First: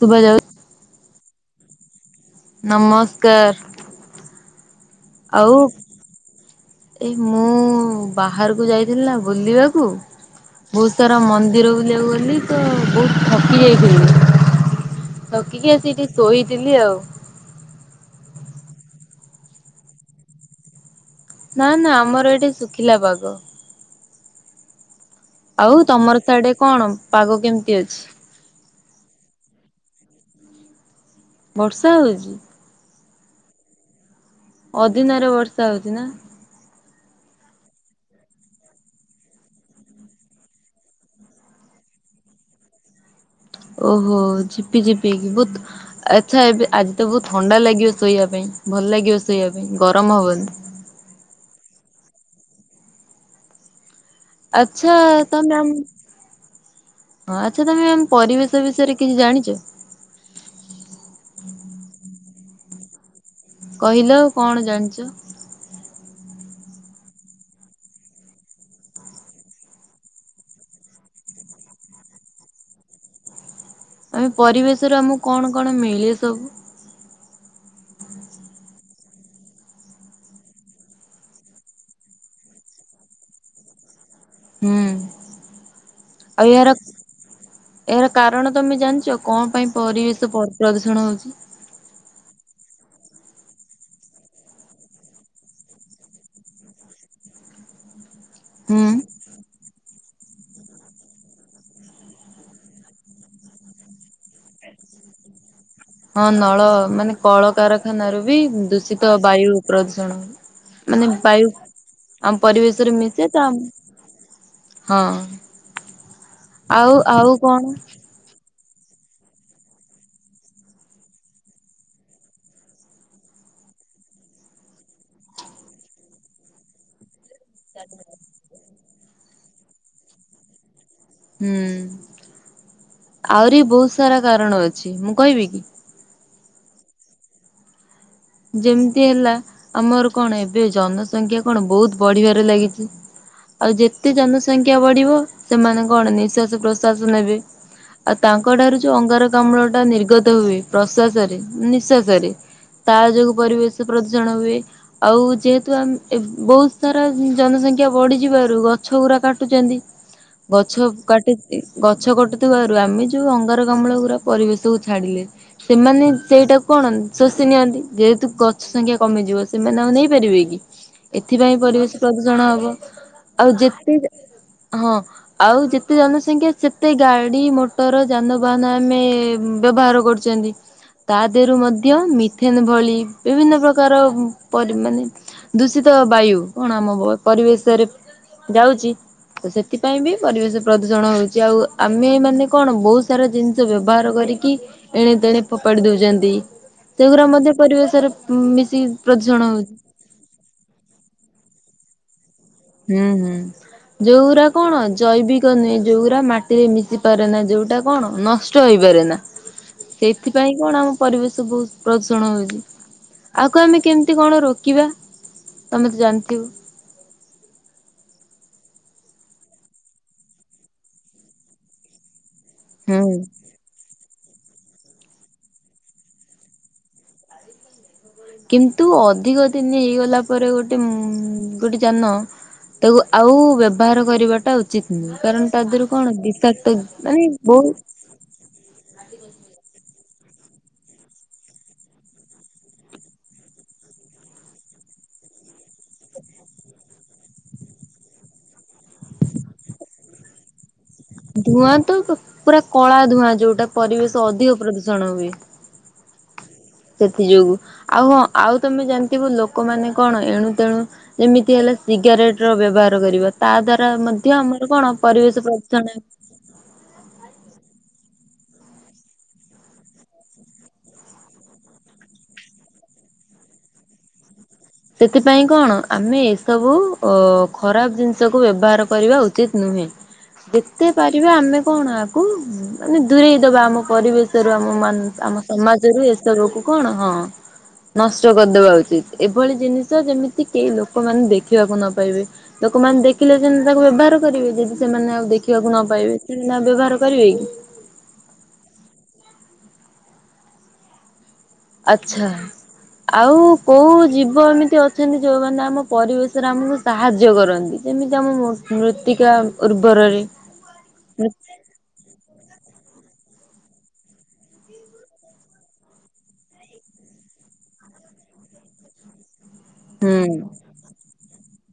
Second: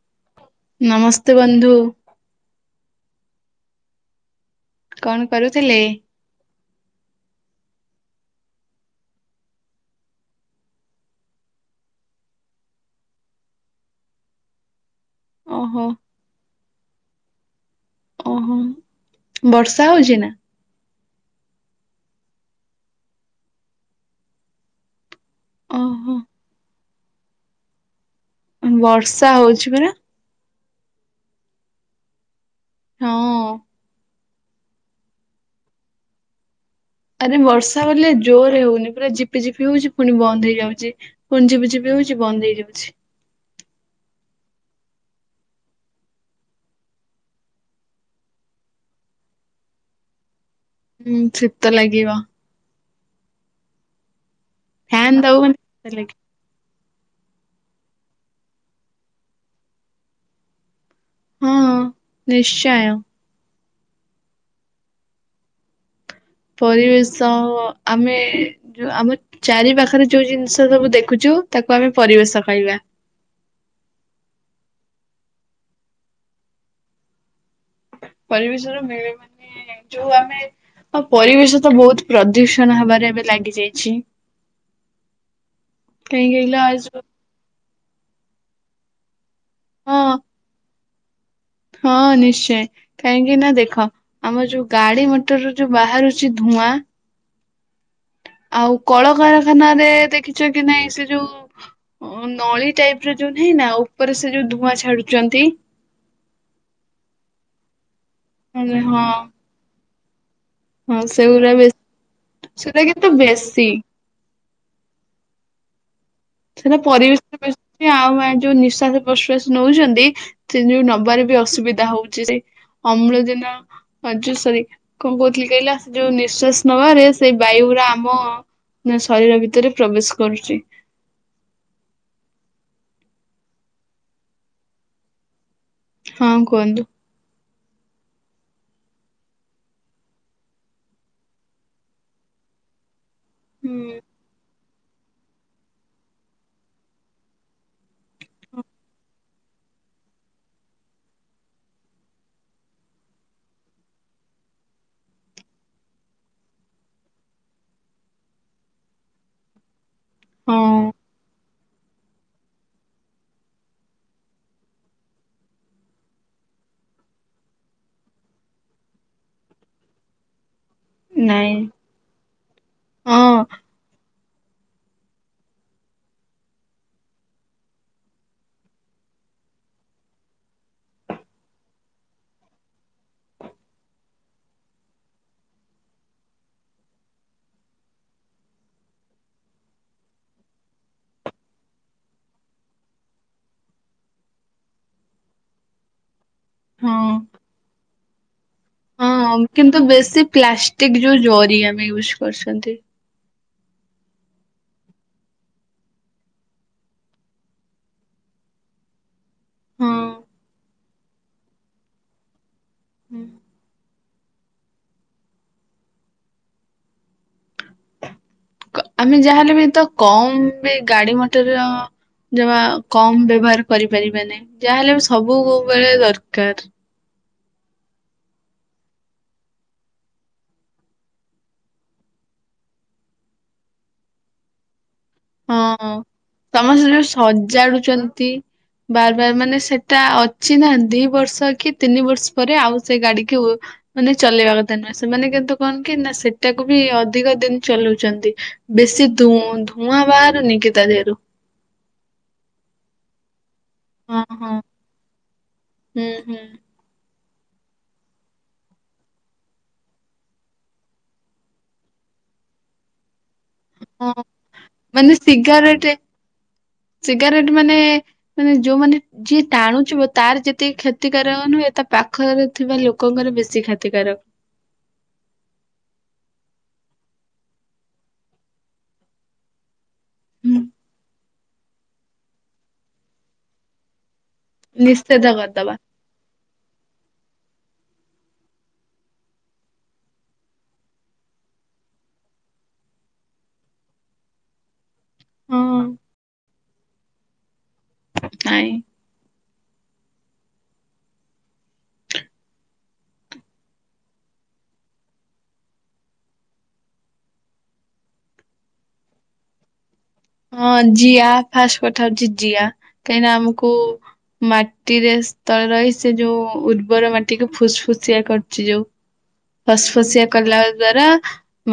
ଶୁଭାଯାଉ ନମସ୍ତେ ବନ୍ଧୁ। ନମସ୍କାର୍। କଣ କରୁଥିଲେ? ଏଇ ମୁଁ ବାହାରକୁ ଯାଇଥିଲି ନା ବୁଲିବାକୁ ବହୁତ୍ ସାରା ମନ୍ଦିର ବୁଲିବାକୁ ଗଲି ତ ବହୁତ୍ ଥକି ଯାଇଥିଲି। ଥକି କି ଓହୋ ଆସି ଟିକେ ଶୋଇଥିଲି ଆଉ। ଓହୋ ବର୍ଷା ହଉଚି ନା? ନା ନା ଆମର ଏଠି ଶୁଖିଲା ପାଗ। ଆଉ ଓହୋ ତମର ତାଡେ କଣ ପାଗ କେମ୍ତି ଅଛି? ବର୍ଷା ହଉଛି ପରା। ବର୍ଷା ହଉଚି? ହଁ। ଅଦିନାରେ ବର୍ଷା ହଉଚି ନା? ଆରେ ବର୍ଷା ବଲେ ଜୋରରେ ହଉନି ପୁରା ଝିପିଝିପି ହଉଚି ପୁଣି ବନ୍ଦ ହେଇଯାଉଚି। ପୁଣି ଝିପି ଝିପି ହଉଚି ବନ୍ଦ୍ ହେଇଯାଉଛି। ଓହୋ ଝିପି ଝିପି ହେଇକି ବୁଦ୍ ଆଚ୍ଛା ଏବେ ଆଜି ତ ବହୁତ୍ ଥଣ୍ଡା ଲାଗିବ ଶୋଇଆ ପାଇଁ ଭଲ ଲାଗିଅ ଶୋଇଆ ପାଇଁ ଗରମ ହବନି। ହୁଁ ଛିତ ଲାଗିବ। ଆଚ୍ଛା ଫ୍ୟାନ ଦବୁ ମାନେ ତମେ ଆମ୍ ଶୀତ ଲାଗିବ। ହଁ ଆଚ୍ଛା ତମେ ଆମ୍ ପରିବେଶ ବିଷୟରେ କିଛି ଜାଣିଚ? ହଁ ନିଶ୍ଚୟ। କହିଲ କଣ ଜାଣିଚ। ପରିବେଶ ଆମେ ଯୋ ଆମ ଚାରି ପାଖରେ ଯୋଉ ଜିନିଷ ସବୁ ଦେଖୁଚୁ ତାକୁ ଆମେ ପରିବେଶ କହିବା। ଆମେ ପରିବେଶରୁ ଆମକୁ କଣ କଣ ମିଳେ ସବୁ। ପରିବେଶରୁ ମିଳେ ମାନେ [unintelligible] ଯୋଉ ଆମେ ଅ ପରିବେଶ ତ ବହୁତ୍ ପ୍ରଦୂଷଣ ହେବାରେ ଏବେ ଲାଗି ଯାଇଛି। ହୁଁ କାହିଁକି ଆଉ କହିଲ ଏହାର ଏ ଯୋଉ ଏହାର କାରଣ ତମେ ଜାଣିଛ କଣ ପାଇଁ ହଁ ପରିବେଶ ପ୍ରଦୂଷଣ ହଉଛି? ହଁ ନିଶ୍ଚୟ। କାହିଁକି ନା ଦେଖ ଆମର ଯୋ ଗାଡି ମଟରରୁ ଯୋଉ ବାହାରୁଛି ଧୂଆଁ ଆଉ ହୁଁ କଳକାରଖାନାରେ ଦେଖିଛ କି ନାଇଁ ସେ ଯୋଉ ନଳି ଟାଇପ୍ ର ଯୋଉ ନାହିଁ ନା ଉପରେ ସେ ଯୋ ଧୂଆଁ ଛାଡୁଛନ୍ତି। ହଁ ନଳ ମାନେ କଳକାରଖାନାରୁ ବି ହଁ ଦୂଷିତ ବାୟୁ ପ୍ରଦୂଷଣ ହଁ ମାନେ ବାୟୁ ସେଗୁରା ବେଶୀ ଆମ ସେଟା ପରିବେଶରେ କିନ୍ତୁ ମିଶେ ତ ବେଶୀ ହଁ। ସେଡା ଆଉ ଆଉ ପରିବେଶରେ ମି କଣ? [unintelligible] ଆଉ ଏ ଯୋ ନିଶ୍ୱା ପ୍ରଶ୍ୱାସ ନଉଛନ୍ତି ସେ ଯୁ ନବାରେ ବି ଅସୁବିଧା ହଉଚି ସେ ଅମ୍ଳଜାନ ପାଞ୍ଚ ସରି କଣ କହୁଥିଲି କହିଲ ଯୋ ନିଶ୍ୱାସ ନବାରେ ସେଇ ବାୟୁ ଗୁଡା ଆମ ନା ଶରୀର ଭିତରେ ପ୍ରବେଶ କରୁଛି। ହୁଁ ଆଉରି ବହୁତ ସାରା କାରଣ ଅଛି ମୁଁ କହିବି କି? ହଁ କୁହନ୍ତୁ। ଯେମ୍ତି ହେଲା ଆମର କଣ ଏବେ ଜନସଂଖ୍ୟା କଣ ବହୁତ୍ ବଢିବାରେ ଲାଗିଚି ଆଉ ହୁଁ। ଯେତେ ଜନ ସ ସଂଖ୍ୟା ବଢିବ ସେମାନେ କଣ ନିସ୍ୱାସ ପ୍ରଶ୍ଵାସ ନେବେ। ଆଉ ତାଙ୍କ ଠାରୁ ଯୋଉ ଅଙ୍ଗାରକାମ୍ଳ ଟା ନିର୍ଗତ ହୁଏ ପ୍ରଶ୍ଵାସରେ ନିଶ୍ୱାସରେ ତା ଯୋଗୁ ପରିବେଶ ପ୍ରଦୂଷଣ ହୁଏ। ଆଉ ଯେହେତୁ ଆମ୍ ଏ ବହୁତ୍ ସାରା ଜନସଂଖ୍ୟା ବଢିଯିବାରୁ ଗଛ ଗୁରା କାଟୁଚେନ୍ତି। ଗଛ ହଁ କାଟି [unintelligible] ଗଛ କଟୁଥିବାରୁ ଆମେ ଯୋ ଅଙ୍ଗାରକାମ୍ଲ ଗୁରା ପରିବେଶକୁୁ ଛାଡିଲେ ସେମାନେ ସେଇଟାକୁ କଣ ସୋ ଷି ନିଅନ୍ତି ଯେହେତୁ ଗଛ ସଂଖ୍ୟା କମିଯିବ ସେମାନେ ଆଉ ନେଇପାରିବେ କି। ନାଇଁ ଏଥିପାଇଁ ପରିବେଶ ପ୍ରଦୂଷଣ ହବ ହଁ ଆଉ ଯେତେ ଯା ହଁ ଆଉ ଯେତେ ଜନସଂଖ୍ୟା ସେତେ ଗାଡି ମଟର ଯାନବାହାନ ଆମେ ବ୍ୟବହାର କରୁଛୁ। ଛନ୍ତି ତା ଦେହରୁ ମଧ୍ୟ ମିଥେନ୍ ଭଳି ବିଭିନ୍ନ ପ୍ରକାର ପ ମାନେ ଦୂଷିତ ବାୟୁ କଣ ଆମ ପରିବେଶରେ ଯାଉଛି। ତ ସେଥିପାଇଁ ବି ପରିବେଶ ପ୍ରଦୂଷଣ ହଉଛି ଆଉ ଆମେ ମାନେ କଣ ବହୁତ ସାରା ଜିନିଷ ବ୍ୟବହାର କରିକି ଏଣେ ତେଣେ ଫୋପାଡି ଦଉଛନ୍ତି। ହୁଁ। ସେଗୁରା ମଧ୍ୟ ପରିବେଶର ଉଁ ମିଶି ହଁ କିନ୍ତୁ ବେଶୀ ପ୍ଲାଷ୍ଟିକ ଯୋଉ ଜରି ଆମେ ୟୁଜ୍ କରୁଛନ୍ତି। ହୁଁ ହୁଁ। ଯଉରା କଣ ଜୈବିକ ନୁହେଁ ଯଉରା ମାଟିରେ ମିଶି ପାରେ ନା ଯୋଉଟା କଣ ନଷ୍ଟ ନଷ୍ଟ ହେଇପାରେ ନା ହଁ। ସେଇଥିପାଇଁ କଣ ଆମ ପରିବେଶ ବହୁତ ପ୍ରଦୂଷଣ ହଉଛି ଆକୁ ଆମେ କେମିତି କଣ ରୋକିବା? ତମେ ତ ଜାଣିଥିବ। କ- ଆମେ ଯାହାହେଲେ ବି ତ କମ ଗାଡି ମଟର ଯବା ହୁଁ କମ ବ୍ୟବହାର କରିପାରିବା ନାହିଁ ଯାହା ହେଲେ ସବୁବେଳେ ଦରକାର। କିନ୍ତୁ ଅଧିକ ଦିନ ହେଇଗଲା ପରେ ଗୋଟେ ଉ ଗୋଟେ ଯାନ ତାକୁ ଆଉ ବ୍ୟବହାର କରିବାଟା ଉଚିତ ନୁହେଁ। କାରଣ ତା ଦେହରୁ ହୁଁ କଣ ବିଷାକ୍ତ ସମସ୍ତେ ଯଉ ମାନେ ବହୁତ ସଜାଡୁଛନ୍ତି। ବାର ବାର ମାନେ ସେଟା ଅଛି ନା ଦି ବର୍ଷ କି ତିନି ବର୍ଷ ପରେ ଆଉ ସେ ଗାଡିିକୁ ମାନେ ଚଲେଇବା କଥା ନୁହେଁ ସେମାନେ କିନ୍ତୁ କଣ କି ନା ସେଟାକୁ ବି ଅଧିକ ଦିନ ଚଲାଉଛନ୍ତି। ବେଶୀ ଧ ଧୂଆଁ ବାହାରୁନି କି ତା ଦେହରୁ। ଧୂଆଁ ତ ପୁରା କଳା ଧୂଆଁ ଯୋଉଟା ହଁ ପରିବେଶ ହଁ ଅଧିକ ପ୍ରଦୂଷଣ ହୁଏ। ହୁଁ ହୁଁ ସେଥି ଯୋଗୁ ଆଉ ହଁ ଆଉ ତମେ ଜାଣିଥିବ ଲୋକମାନେ କଣ ଏଣୁ ତେଣୁ ଯେମିତି ହେଲା ସିଗାରେଟ ର ବ୍ୟବହାର କରିବା। ତା ଦ୍ଵାରା ହଁ ମଧ୍ୟ ଆମର କଣ ମାନେ ପରିବେଶ ସିଗାରେଟ ପ୍ରଦୂଷଣ ସିଗାରେଟ ମାନେ ମାନେ ଯୋଉମାନେ ଯିଏ ଟାଣୁଥିବ ତାର ଯେତିକି କ୍ଷତିକାରକ ନୁହେଁ ତା ପାଖରେ ଥିବା ଲୋକଙ୍କର ବେଶୀ କ୍ଷତିକାରକ। ସେଥିପାଇଁ କଣ ଆମେ ଏସବୁ ଅ ଖରାପ ଜିନିଷକୁ ବ୍ୟବହାର କରିବା ଉଚିତ ନୁହେଁ। ହୁଁ ଯେତେ ପାରିବା ଆମେ କଣ ଆକୁ ମାନେ ଦୂରେଇ ଦବା ଆମ ପରିବେଶ ବେଶରୁ ଆମ ନିଷେଧ ଆମ କରିଦବା। ସମାଜରୁ ଏସବୁ କୁ କଣ ହଁ ନଷ୍ଟ କରିଦବା ଉଚିତ। ଏଭଳି ଜିନିଷ ଯେମିତି କେହି ଲୋକମାନେ ଦେଖିବାକୁ ନ ପାଇବେ। ଲୋକମାନେ ଦେଖିଲେ ଯେ ତାକୁ ବ୍ୟବହାର କରିବେ ଯଦି ସେମାନେ ଆଉ ଦେଖିବାକୁ ନ ପାଇବେ ସେ ବ୍ୟବହାର କରିବେ କି? ନାଇଁ ଆଚ୍ଛା ଆଉ କୋଉ ଜୀବ ଏମିତି ଅଛନ୍ତି ଯୋଉମାନୋନ ଆମ ପରିବେଶରେ ଆମକୁ ସାହାଯ୍ୟ କରନ୍ତି ଯେମିତି ଆମ ମୃତ୍ତିକା ଉର୍ବରରେ ହଁ ଜିଆ ଫାଷ୍ଟ କଥା ହଉଛି ଜିଆ କାହିଁକି ନା ଆମକୁ ମାଟିରେ ସ୍ଥଳେ ରହି ସେ ଯୋଉ ଉର୍ବର ମାଟିକୁ ଫୁସଫୁସିଆ କରୁଛି ଯୋଉ। ଫସଫସିଆ କଲା ଦ୍ଵାରା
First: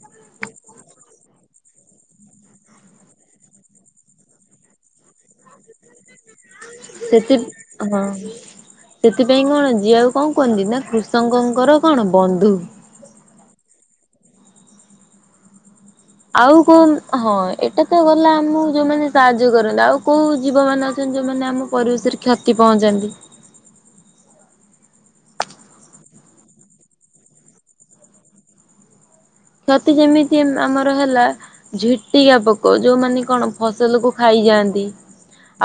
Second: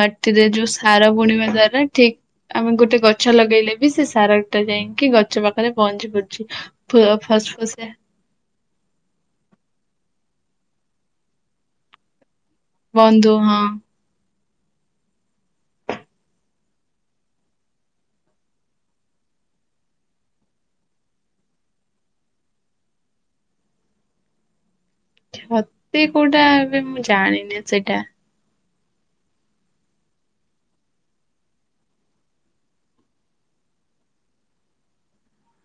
ମାଟିରେ ଯୋଉ ସାର ବୁଣିବା ଦ୍ଵାରା ଠିକ ଆମେ ଗୋଟେ ଗଛ ଗଛ ଲଗେଇଲେ ବି ସେ ସାର ଟା ଯାଇକି ଗଛ ପାଖରେ ପହଞ୍ଚି ପଡୁଛି ଫ ସେଥି ଫସଫସିଆ ହଁ ସେଥିପାଇଁ କଣ ଜିଆ କୁ କଣ କୁହନ୍ତି ନା କୃଷକଙ୍କର କଣ ବନ୍ଧୁ। ବନ୍ଧୁ ହଁ। ଆଉ କୋଉ ହଁ ଏଇଟା ତ ଗଲା ଆମକୁ ଯୋଉମାନେ ସାହାଯ୍ୟ କରନ୍ତି ଆଉ କୋଉ ଜୀବ ମାନେ ଅଛନ୍ତି ଯୋଉମାନେ ଆମ ପରିବେଶରେ କ୍ଷତି ପହଞ୍ଚାନ୍ତି। [unintelligible] କୋଉଟା ଏବେ ମୁଁ ଜାଣିନି ସେଇଟା। କ୍ଷତି ଯେମିତି ଆମର ହେଲା। ଝିଟିକା ପୋକ ଯୋଉମାନେ କଣ ଫସଲ କୁ ଖାଇଯାଆନ୍ତି।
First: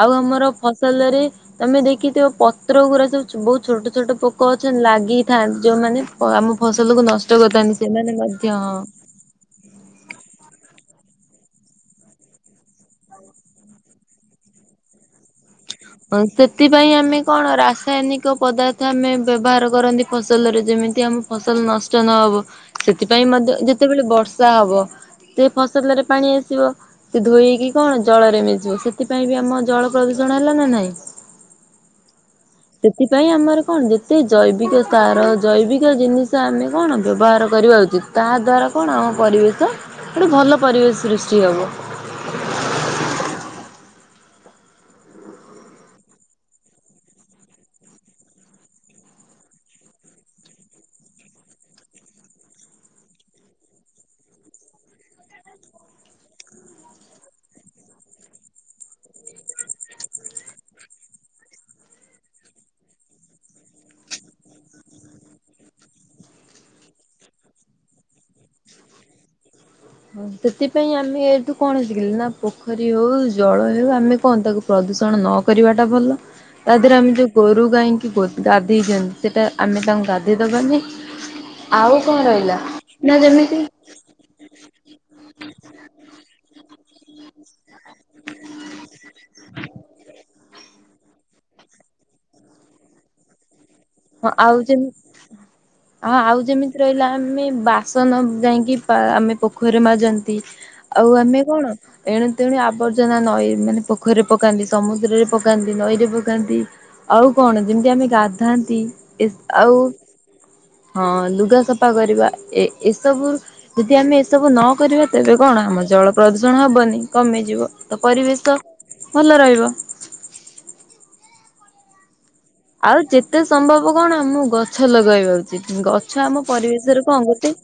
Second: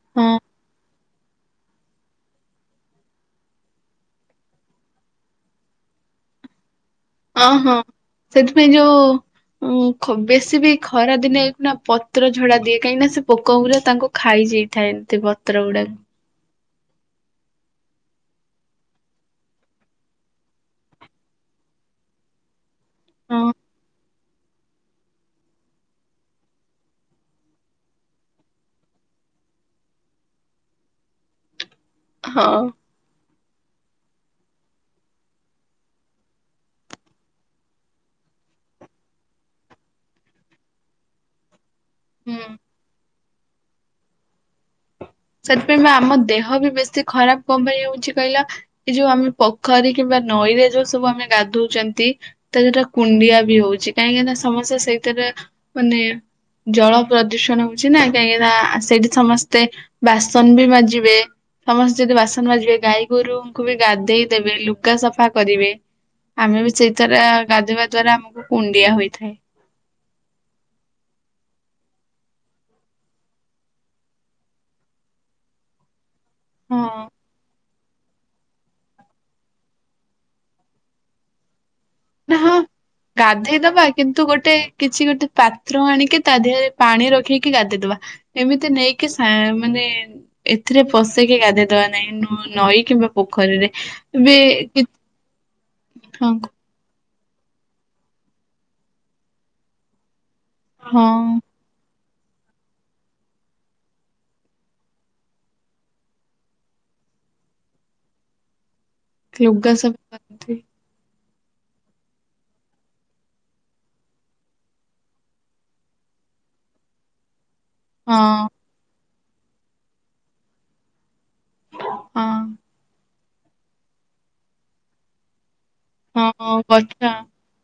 ଆଉ ହଁ ଆମର ଫସଲ ରେ ତମେ ଦେଖିଥିବ ପତ୍ର ଗୁଡା ସବୁ ବହୁତ ଛୋଟ ଛୋଟ ପୋକ ଅଛନ୍ତି ଲାଗିଥାନ୍ତି ଯୋଉମାନେ ଆମ ଫସଲ କୁ ନଷ୍ଟ କରିଥାନ୍ତି ସେମାନେ ନେ ହଁ ଯୋଉ ଉଁ ବେଶୀ ବି ଖରା ଦିନେ ହେଇକ ନା ପତ୍ର ଝଡା ଦିଏ କାହିଁକି ନା ସେ ପୋକ ଉପରେ ତାଙ୍କୁ ଖାଇଯାଇଥାନ୍ତି ପତ୍ର ଗୁଡାକ। ହଁ ସେଥିପାଇଁ ଆମେ କଣ ରାସାୟନିକ ପଦାର୍ଥ ଆମେ ବ୍ୟବହାର କରନ୍ତି ଫସଲରେ ଯେମିତି ଆମ ଫସଲ ନଷ୍ଟ ନହବ ସେଥିପାଇଁ ହଁ ମଧ୍ୟ ଯେତେବେଳେ ବର୍ଷା ହବ। ସେ ଫସଲରେ ପାଣି ଆସିବ। ସେ ଧୋଇକି କଣ ଜଳରେ ମିଶିବ ସେଥିପାଇଁ ବି ଆମ ଜଳ ପ୍ରଦୂଷଣ ଲାନା ନାଇଁ। ହଁ। ସେଥିପାଇଁ ଆମର କ ଣ ଯେତେ ଜୈବିକ ତାର ଜୈବିକ ଜିନିଷ ଆମେ କଣ ବ୍ୟବହାର କରିବା ଉଚିତ୍। ତା ଦଵାରା କ ଣ ଆମ ପରିବେଶ ଗୋଟେ ଭଲ ପରିବେଶ ସୃଷ୍ଟି ହେବ। ହୁଁ। ସେଥିପାଇଁ ବା ଆମ ଦେହ ବି ବେଶୀ ଖରାପ କ ପାଇଁ ହଉଛି କହିଲା? ଏ ଯୋଉ ଆମେ ପୋଖରୀ କିମ୍ବା ନଈରେ ଯୋଉ ସବୁ ଆମେ ଗାଧଉଛନ୍ତି। ତା ଯୋଟା କୁଣ୍ଡିଆ ବି ହଉଛି କାହିଁକିନା ସମସ୍ତେ ସେଇଥିରେ ମାନେ ଜଳ ପ୍ରଦୂଷଣ ହଉଛି ନା କାହିଁକି ନା ସେଇଠି ସମସ୍ତେ ବାସନ ବି ମାଜିବେ। ସମସ୍ତେ ଯଦି ବାସନ ବାଜିବେ ଗାଈ ଗୋରୁଙ୍କୁ ବି ଗାଧେଇ ଦେବେ ଲୁଗା ସଫା କରିବେ। ଆମେ ବି ସେଇଥର ଗାଧଇବା ଦ୍ଵାରା ଆମକୁ କୁଣ୍ଡିଆ ହୋଇଥାଏ। ହଁ ସେଥିପାଇଁ ଆମେ ଏଠୁ କଣ ଶିଖିଲେ ନା ପୋଖରୀ ହଉ ଜଳ ହଉ ଆମେ କଣ ତାକୁ ପ୍ରଦୂଷଣ ନ କରିବାଟା ଭଲ ତା ହଁ। ଦେହରେ ଆମେ ଯୋଉ ଗୋରୁ ଗାଇକି ଗ ଗାଧେଇଛନ୍ତି ସେଟା ଆମେ ତାଙ୍କୁ ଗାଧେଇ ଦବାନି ଆଉ କଣ ନା ହଁ ରହିଲା ନା ଗାଧେଇ ଯେମିତି ଦବା କିନ୍ତୁ ଗୋଟେ କିଛି ଗୋଟେ ପାତ୍ର ଆଣିକି ତା ଦେହରେ ପାଣି ରଖିକି ଗାଧୋଇଦବା। ଏମିତି ନେଇକି ସା ମାନେ ଏଥିରେ ପଶେଇକି ଗାଧେଇ ଦବା ନାହିଁ ନଈ କିମ୍ବା ପୋଖରୀରେ। ହଁ ଏବେ ଆଉ କି- ଯେମି ହଁ ଆଉ ଯେମିତି ରହିଲା ଆମେ ବାସନ ଯାଇକି ଆମେ ପୋଖରୀରେ ମାଜନ୍ତି। ଆଉ ହଁ ଆମେ କଣ? ଏଣୁ ତେଣୁ ଆବର୍ଜନା ନଈ ମାନେ ପୋଖରୀରେ ପକାନ୍ତି ସମୁଦ୍ରରେ ପକାନ୍ତି ନଈରେ ପକାନ୍ତି। ଆଉ କଣ ଯେମିତି ଆମେ ଗାଧାନ୍ତି ଏସ ଲୁଗା ଆଉ ସଫା କରନ୍ତି ହଁ ଲୁଗା ସଫା କରିବା ଏ ଏସବୁ ଯଦି ଆମେ ଏସବୁ ନ କରିବା ତେବେ କଣ ଆମ ଜଳ ପ୍ରଦୂଷଣ ହବନି କମିଯିବ। ତ ହଁ ପରିବେଶ ଭଲ ରହିବ। ହଁ। ଆଉ ଯେତେ ସମ୍ଭବ କଣ ଆମକୁ ଗଛ ଲଗେଇବା ଉଚିତ୍ ଗଛ ଆମ ହଁ ପରିବେଶରେ ଗଛ କଣ ଗୋଟେ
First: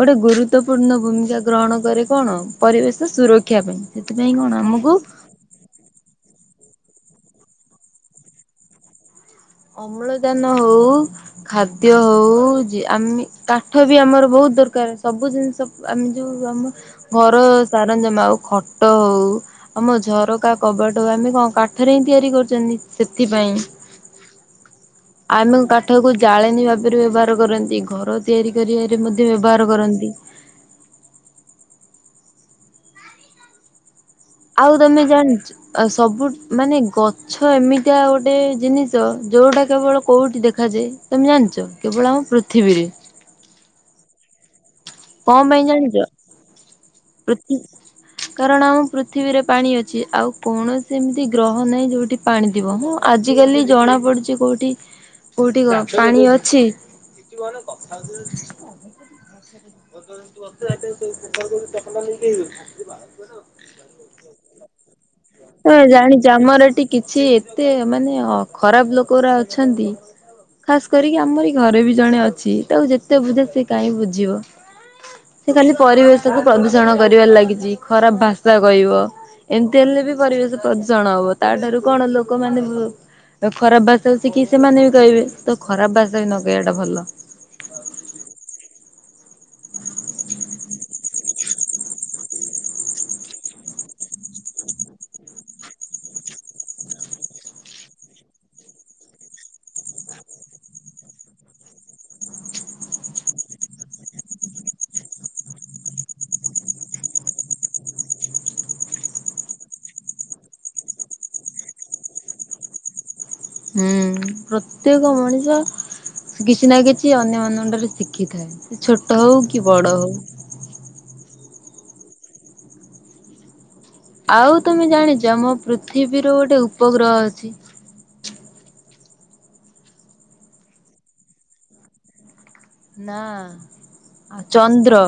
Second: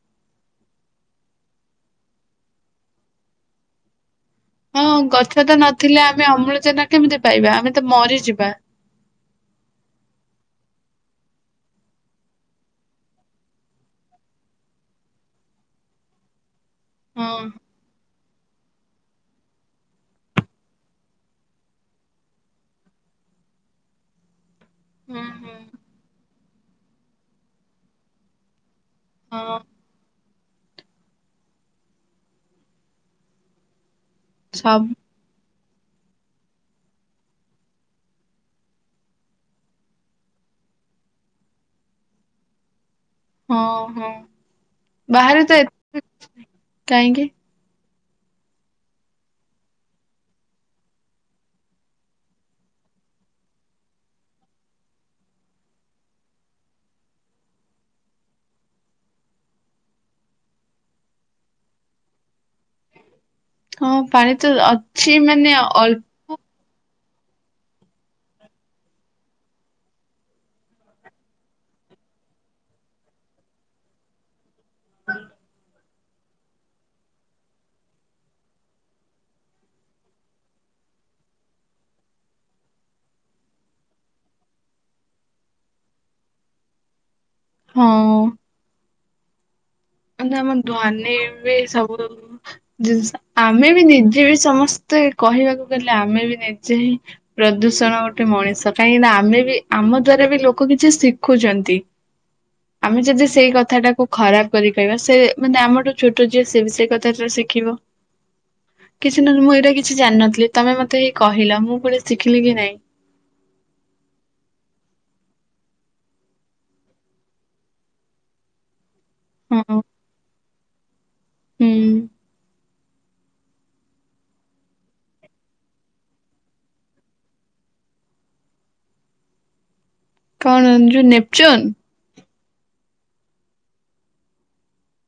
ଗୋଟେ ଗୁରୁତ୍ୱପୂର୍ଣ୍ଣ ଭୂମିକା ଗ୍ରହଣ କରେ କଣ ପରିବେଶ ସୁରକ୍ଷା ପାଇଁ ଏଥିପାଇଁ କଣ ହଁ ଆମକୁ ଗଛ ତ ନଥିଲେ ଆମେ ଅମ୍ଳଯାନ କେମିତି ପାଇବା ଆମେ ତ ମରିଯିବା। ଅମ୍ଳଯାନ ହଉ ଖାଦ୍ୟ ହଉ ଆମ କାଠ ବି ଆମର ବହୁତ ଦରକାର ସବୁ ଜିନିଷ ଆମେ ଯୋଉ ଆମ ହଁ। ଘର ସାରଞ୍ଜମା ଆଉ ଖଟ ହଉ ଆମ ଝରକା କବାଟକୁ ଆମେ କଣ କାଠରେ ହିଁ ତିଆରି କରୁଛନ୍ତି ସେଥିପାଇଁ। ହୁଁ ହୁଁ ଆମ କାଠକୁ ଜାଳେଣୀ ଭାବରେ ବ୍ୟବହାର କରନ୍ତି ଘର ତିଆରି କରିବାରେ ମଧ୍ୟ ହଁ ବ୍ୟବହାର କରନ୍ତି। ଆଉ ସବୁ ତମେ ଜାଣିଛ ଆ ସବୁ ମାନେ ଗଛ ଏମିତିଆ ଗୋଟେ ଜିନିଷ ଯୋଉଟା କେବଳ କୋଉଠି ଦେଖାଯାଏ? ତମେ ଜାଣିଛ କେବଳ ଆମ ପୃଥିବୀରେ। ହଁ ହଁ ବାହାରେ କଣ ତ ପାଇଁ ଏ ଜାଣିଛ କାହିଁକି? କାରଣ ଆମ ପୃଥିବୀରେ ପାଣି ଅଛି ଆଉ କୌଣସି ଏମିତି ଗ୍ରହ ନାହିଁ ଯୋଉଠି ପାଣି ଥିବ ହଁ ଆଜିିକାଲି ଜଣା ପଡୁଛି କୋଉଠି କୋଉଠି କ ପାଣି ଅଛି? [unintelligible] [unintelligible] ହଁ ପାଣି ତ ଅଛି ମାନେ ହଁ ଅଳ୍ପ ଜାଣିଛି ଆମର ଏଠି କିଛି ଏତେ ମାନେ ଖରାପ ଲୋକରା ଅଛନ୍ତି। ଖାସ୍ କରିକି ଆମ ଏଇ ଘରେ ବି ଜଣେ ଅଛି ତାକୁ ଯେତେ ବୁଝା ସେ କାହିଁକି ବୁଝିବ। ସେ ଖାଲି ପରିବେଶକୁ ପ୍ରଦୂଷଣ କରିବାରେ ଲାଗିଛି ଖରାପ ଭାଷା କହିବ। ଏମିତି ହେଲେ ବି ପରିବେଶ ପ୍ରଦୂଷଣ ହବ ତାଠାରୁ କଣ ଲୋକମାନେ ତ ଖରାପ ଭାଷା ଶିଖି ସେମାନେ ବି କହିବେ। ତ ଖରାପ ଭାଷା ବି ନ କହିବାଟା ଭଲ। ହଁ। ଆମ ଧନୀ ହେବେ ସବୁ। ଜିନିଷ ଆମେ ବି ନିଜେ ବି ସମସ୍ତେ କହିବାକୁ ଗଲେ ଆମେ ବି ନିଜେ ହିଁ ପ୍ରଦୂଷଣ ଗୋଟେ ମଣିଷ କାହିଁକିନା ଆମେ ବି ଆମ ଦ୍ଵାରା ବି ଲୋକ କିଛି ଶିଖୁଛନ୍ତି। ଆମେ ଯଦି ସେଇ କଥା ଟାକୁ ଖରାପ୍ କରି କହିବା ସେ ମାନେ ଆମଠୁ ଛୋଟ ଯିଏ ସେ ବି ସେଇ କଥାଟା ଶିଖିବ। କିଛି ନହେଲେ ମୁଁ ଏଇଟା କିଛି ଜାଣିନଥିଲି ତମେ ମତେ ହେଇ କହିଲ। ମୁଁ ପୁଣି ଶିଖିଲି କି ନାଇଁ। ହୁଁ ପ୍ରତ୍ୟେକ ମଣିଷ କିଛି ନା କିଛି ଅନ୍ୟମାନ ଙ୍କ ଠାରୁ ଶିଖିଥାଏ। ସେ ଛୋଟ ହଉ ହଁ କି ହୁଁ ବଡ ହଉ ଆଉ ତମେ ଜାଣିଚ ଆମ ପୃଥିବୀର ଗୋଟେ ଉପଗ୍ରହ ଅଛି? କଣ ଯୋଉ ନେପଚୁନ୍? ନା ଚନ୍ଦ୍ର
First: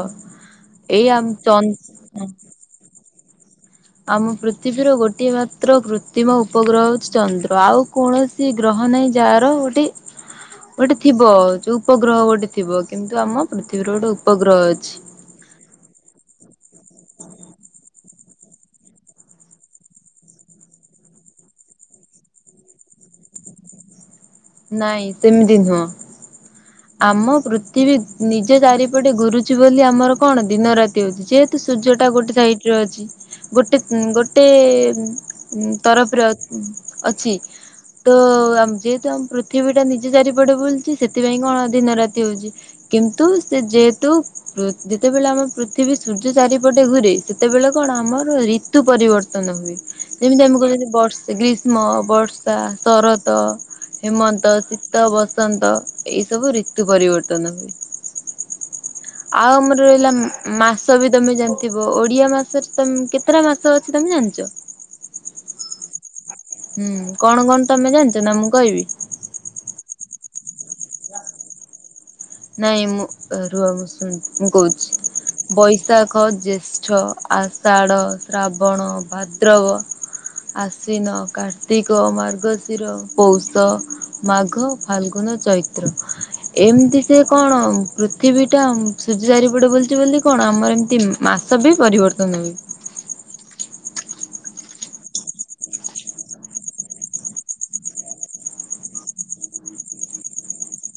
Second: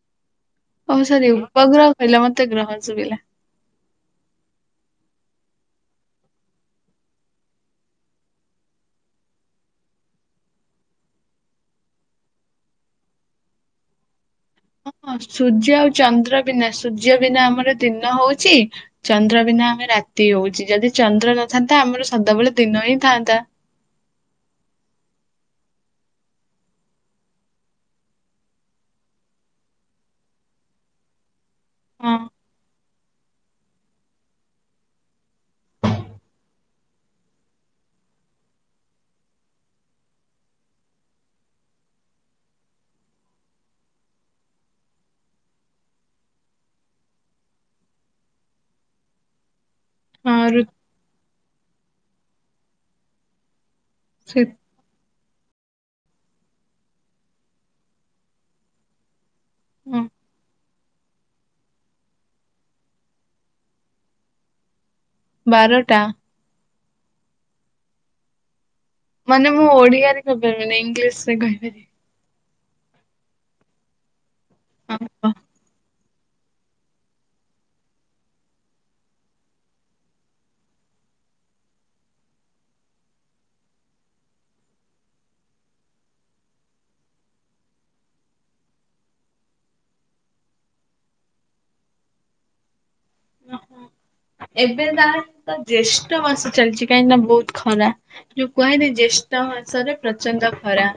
ଓ ଏଇ ଆମ ସରି ଉପଗ୍ରହ କହିଲ ଚନ୍ଦ ମତେ ଗ୍ରହ ଶୁଭିଲା। ଆମ ପୃଥିବୀର ଗୋଟିଏ ମାତ୍ର କୃତ୍ରିମ ଉପଗ୍ରହ ହଉଚି ଚନ୍ଦ୍ର। ଆଉ କୌଣସି ସେ ଗ୍ରହ ନେଇ ଯାହାର ଗୋଟେ ଗୋଟେ ଥିବ ଯଉ ଉପଗ୍ରହ ଗୋଟେ ଥିବ। କିନ୍ତୁ ଆମ ପୃଥିବୀର ଗୋଟେ ଉପଗ୍ରହ ଅଛି। ହଁ ସୂର୍ଯ୍ୟ ଆଉ ଚନ୍ଦ୍ର ବିନା ସୂର୍ଯ୍ୟ ବିନା ଆମର ଦିନ ହଉଚି ଚନ୍ଦ୍ର ବିନା ଆମେ ରାତି ହଉଛି ଯଦି ଚନ୍ଦ୍ର ନଥାନ୍ତା ଆମର ସଦାବେଳେ ଦିନ ହିଁ ଥାନ୍ତା। ନାଇଁ ସେମିତି ନୁହଁ। ହଁ ଆମ ପୃଥିବୀ ନିଜ ଚାରିପଟେ ଘୁରୁଚି ବୋଲି ଆମର କଣ ଦିନ ରାତି ହଉଚି। ଯେ ସୂର୍ଯ୍ୟ ଟା ହଁ ଗୋଟେ ସାଇଟ୍ ରେ ଅଛି। ଗୋଟେ ଗୋଟେ ତରଫର ଅଛି। ତ ଆମ୍ ଯେହେତୁ ଆମ୍ ପୃଥିବୀ ଟା ନିଜେ ଚାରିପଟେ ବୁଲୁଛି ସେଥିପାଇଁ କଣ ଦିନ ରାତି ହଉଛି। କିନ୍ତୁ ସେ ଯେହେତୁ ଯେତେବେଳେ ଆମ ପୃଥିବୀ ସୂର୍ଯ୍ୟ ଚାରିପଟେ ଘୁରେ ସେତେବେଳେ କଣ ଆମର ଋତୁ ପରିବ ତ ନ ହୁଏ, ଯେମିତି ହଁ ଆମେ ଋ କହୁଛନ୍ତି ବର୍ଷା ଗ୍ରୀଷ୍ମ, ବର୍ଷା, ଶରତ ସେ ହେମନ୍ତ ସୀତ, ବସନ୍ତ, ଏଇ ସବୁ ଋତୁ ପରିବର୍ତ୍ତନ ହୁଏ। ଆଉ ଆମର ହଁ ରହିଲା ମାସ ଭି ତମେ ଜାଣିଥିବ ଓଡିଆ ମାସରେ ତମେ କେତେଟା ମାସ ଅଛି ତମେ ଜାଣିଛ? ବାରଟା। ହୁଁ କଣ କଣ ତମେ ଜାଣିଚ ନା ମୁଁ କହିବି? ମାନେ ମୁଁ ଓଡିଆରେ କହିପାରିବିନି। ଇଂଲିଶ ରେ କହିପାରିବି। ନାଇଁ ମୁଁ ରୁହ ମୁଁ କହୁଛି ହଁ କୁହ। ବୈଶାଖ, ଜ୍ୟେଷ୍ଠ ଆଷାଢ, ଶ୍ରାବଣ, ଭାଦ୍ରବ ଆଶ୍ଵିନ, କାର୍ତ୍ତିକ, ମାର୍ଗଶିର, ପୌଷ, ମାଘ, ଫାଲଗୁନ ଚୈ ଏମତି ସେ କଣ, ପୃଥିବୀ ଟା ସୂଯ୍ୟ ଚାରିପଟେ ବୁଲୁଛି ବୋଲି କଣ ଆମର ଏମିତି ମାସ ବି ପରିବ [unintelligible] ଏବେ ତାହାଲେ ତ ଜ୍ୟେଷ୍ଠ ମାସ ଚାଲିଛି କାହିଁକି ନା ବହୁତ ଖରା। ଯୋଉ କୁହା ହେଇନି ଜ୍ୟେଷ୍ଠ ମାସରେ ପ୍ରଚଣ୍ଡ ଖରା।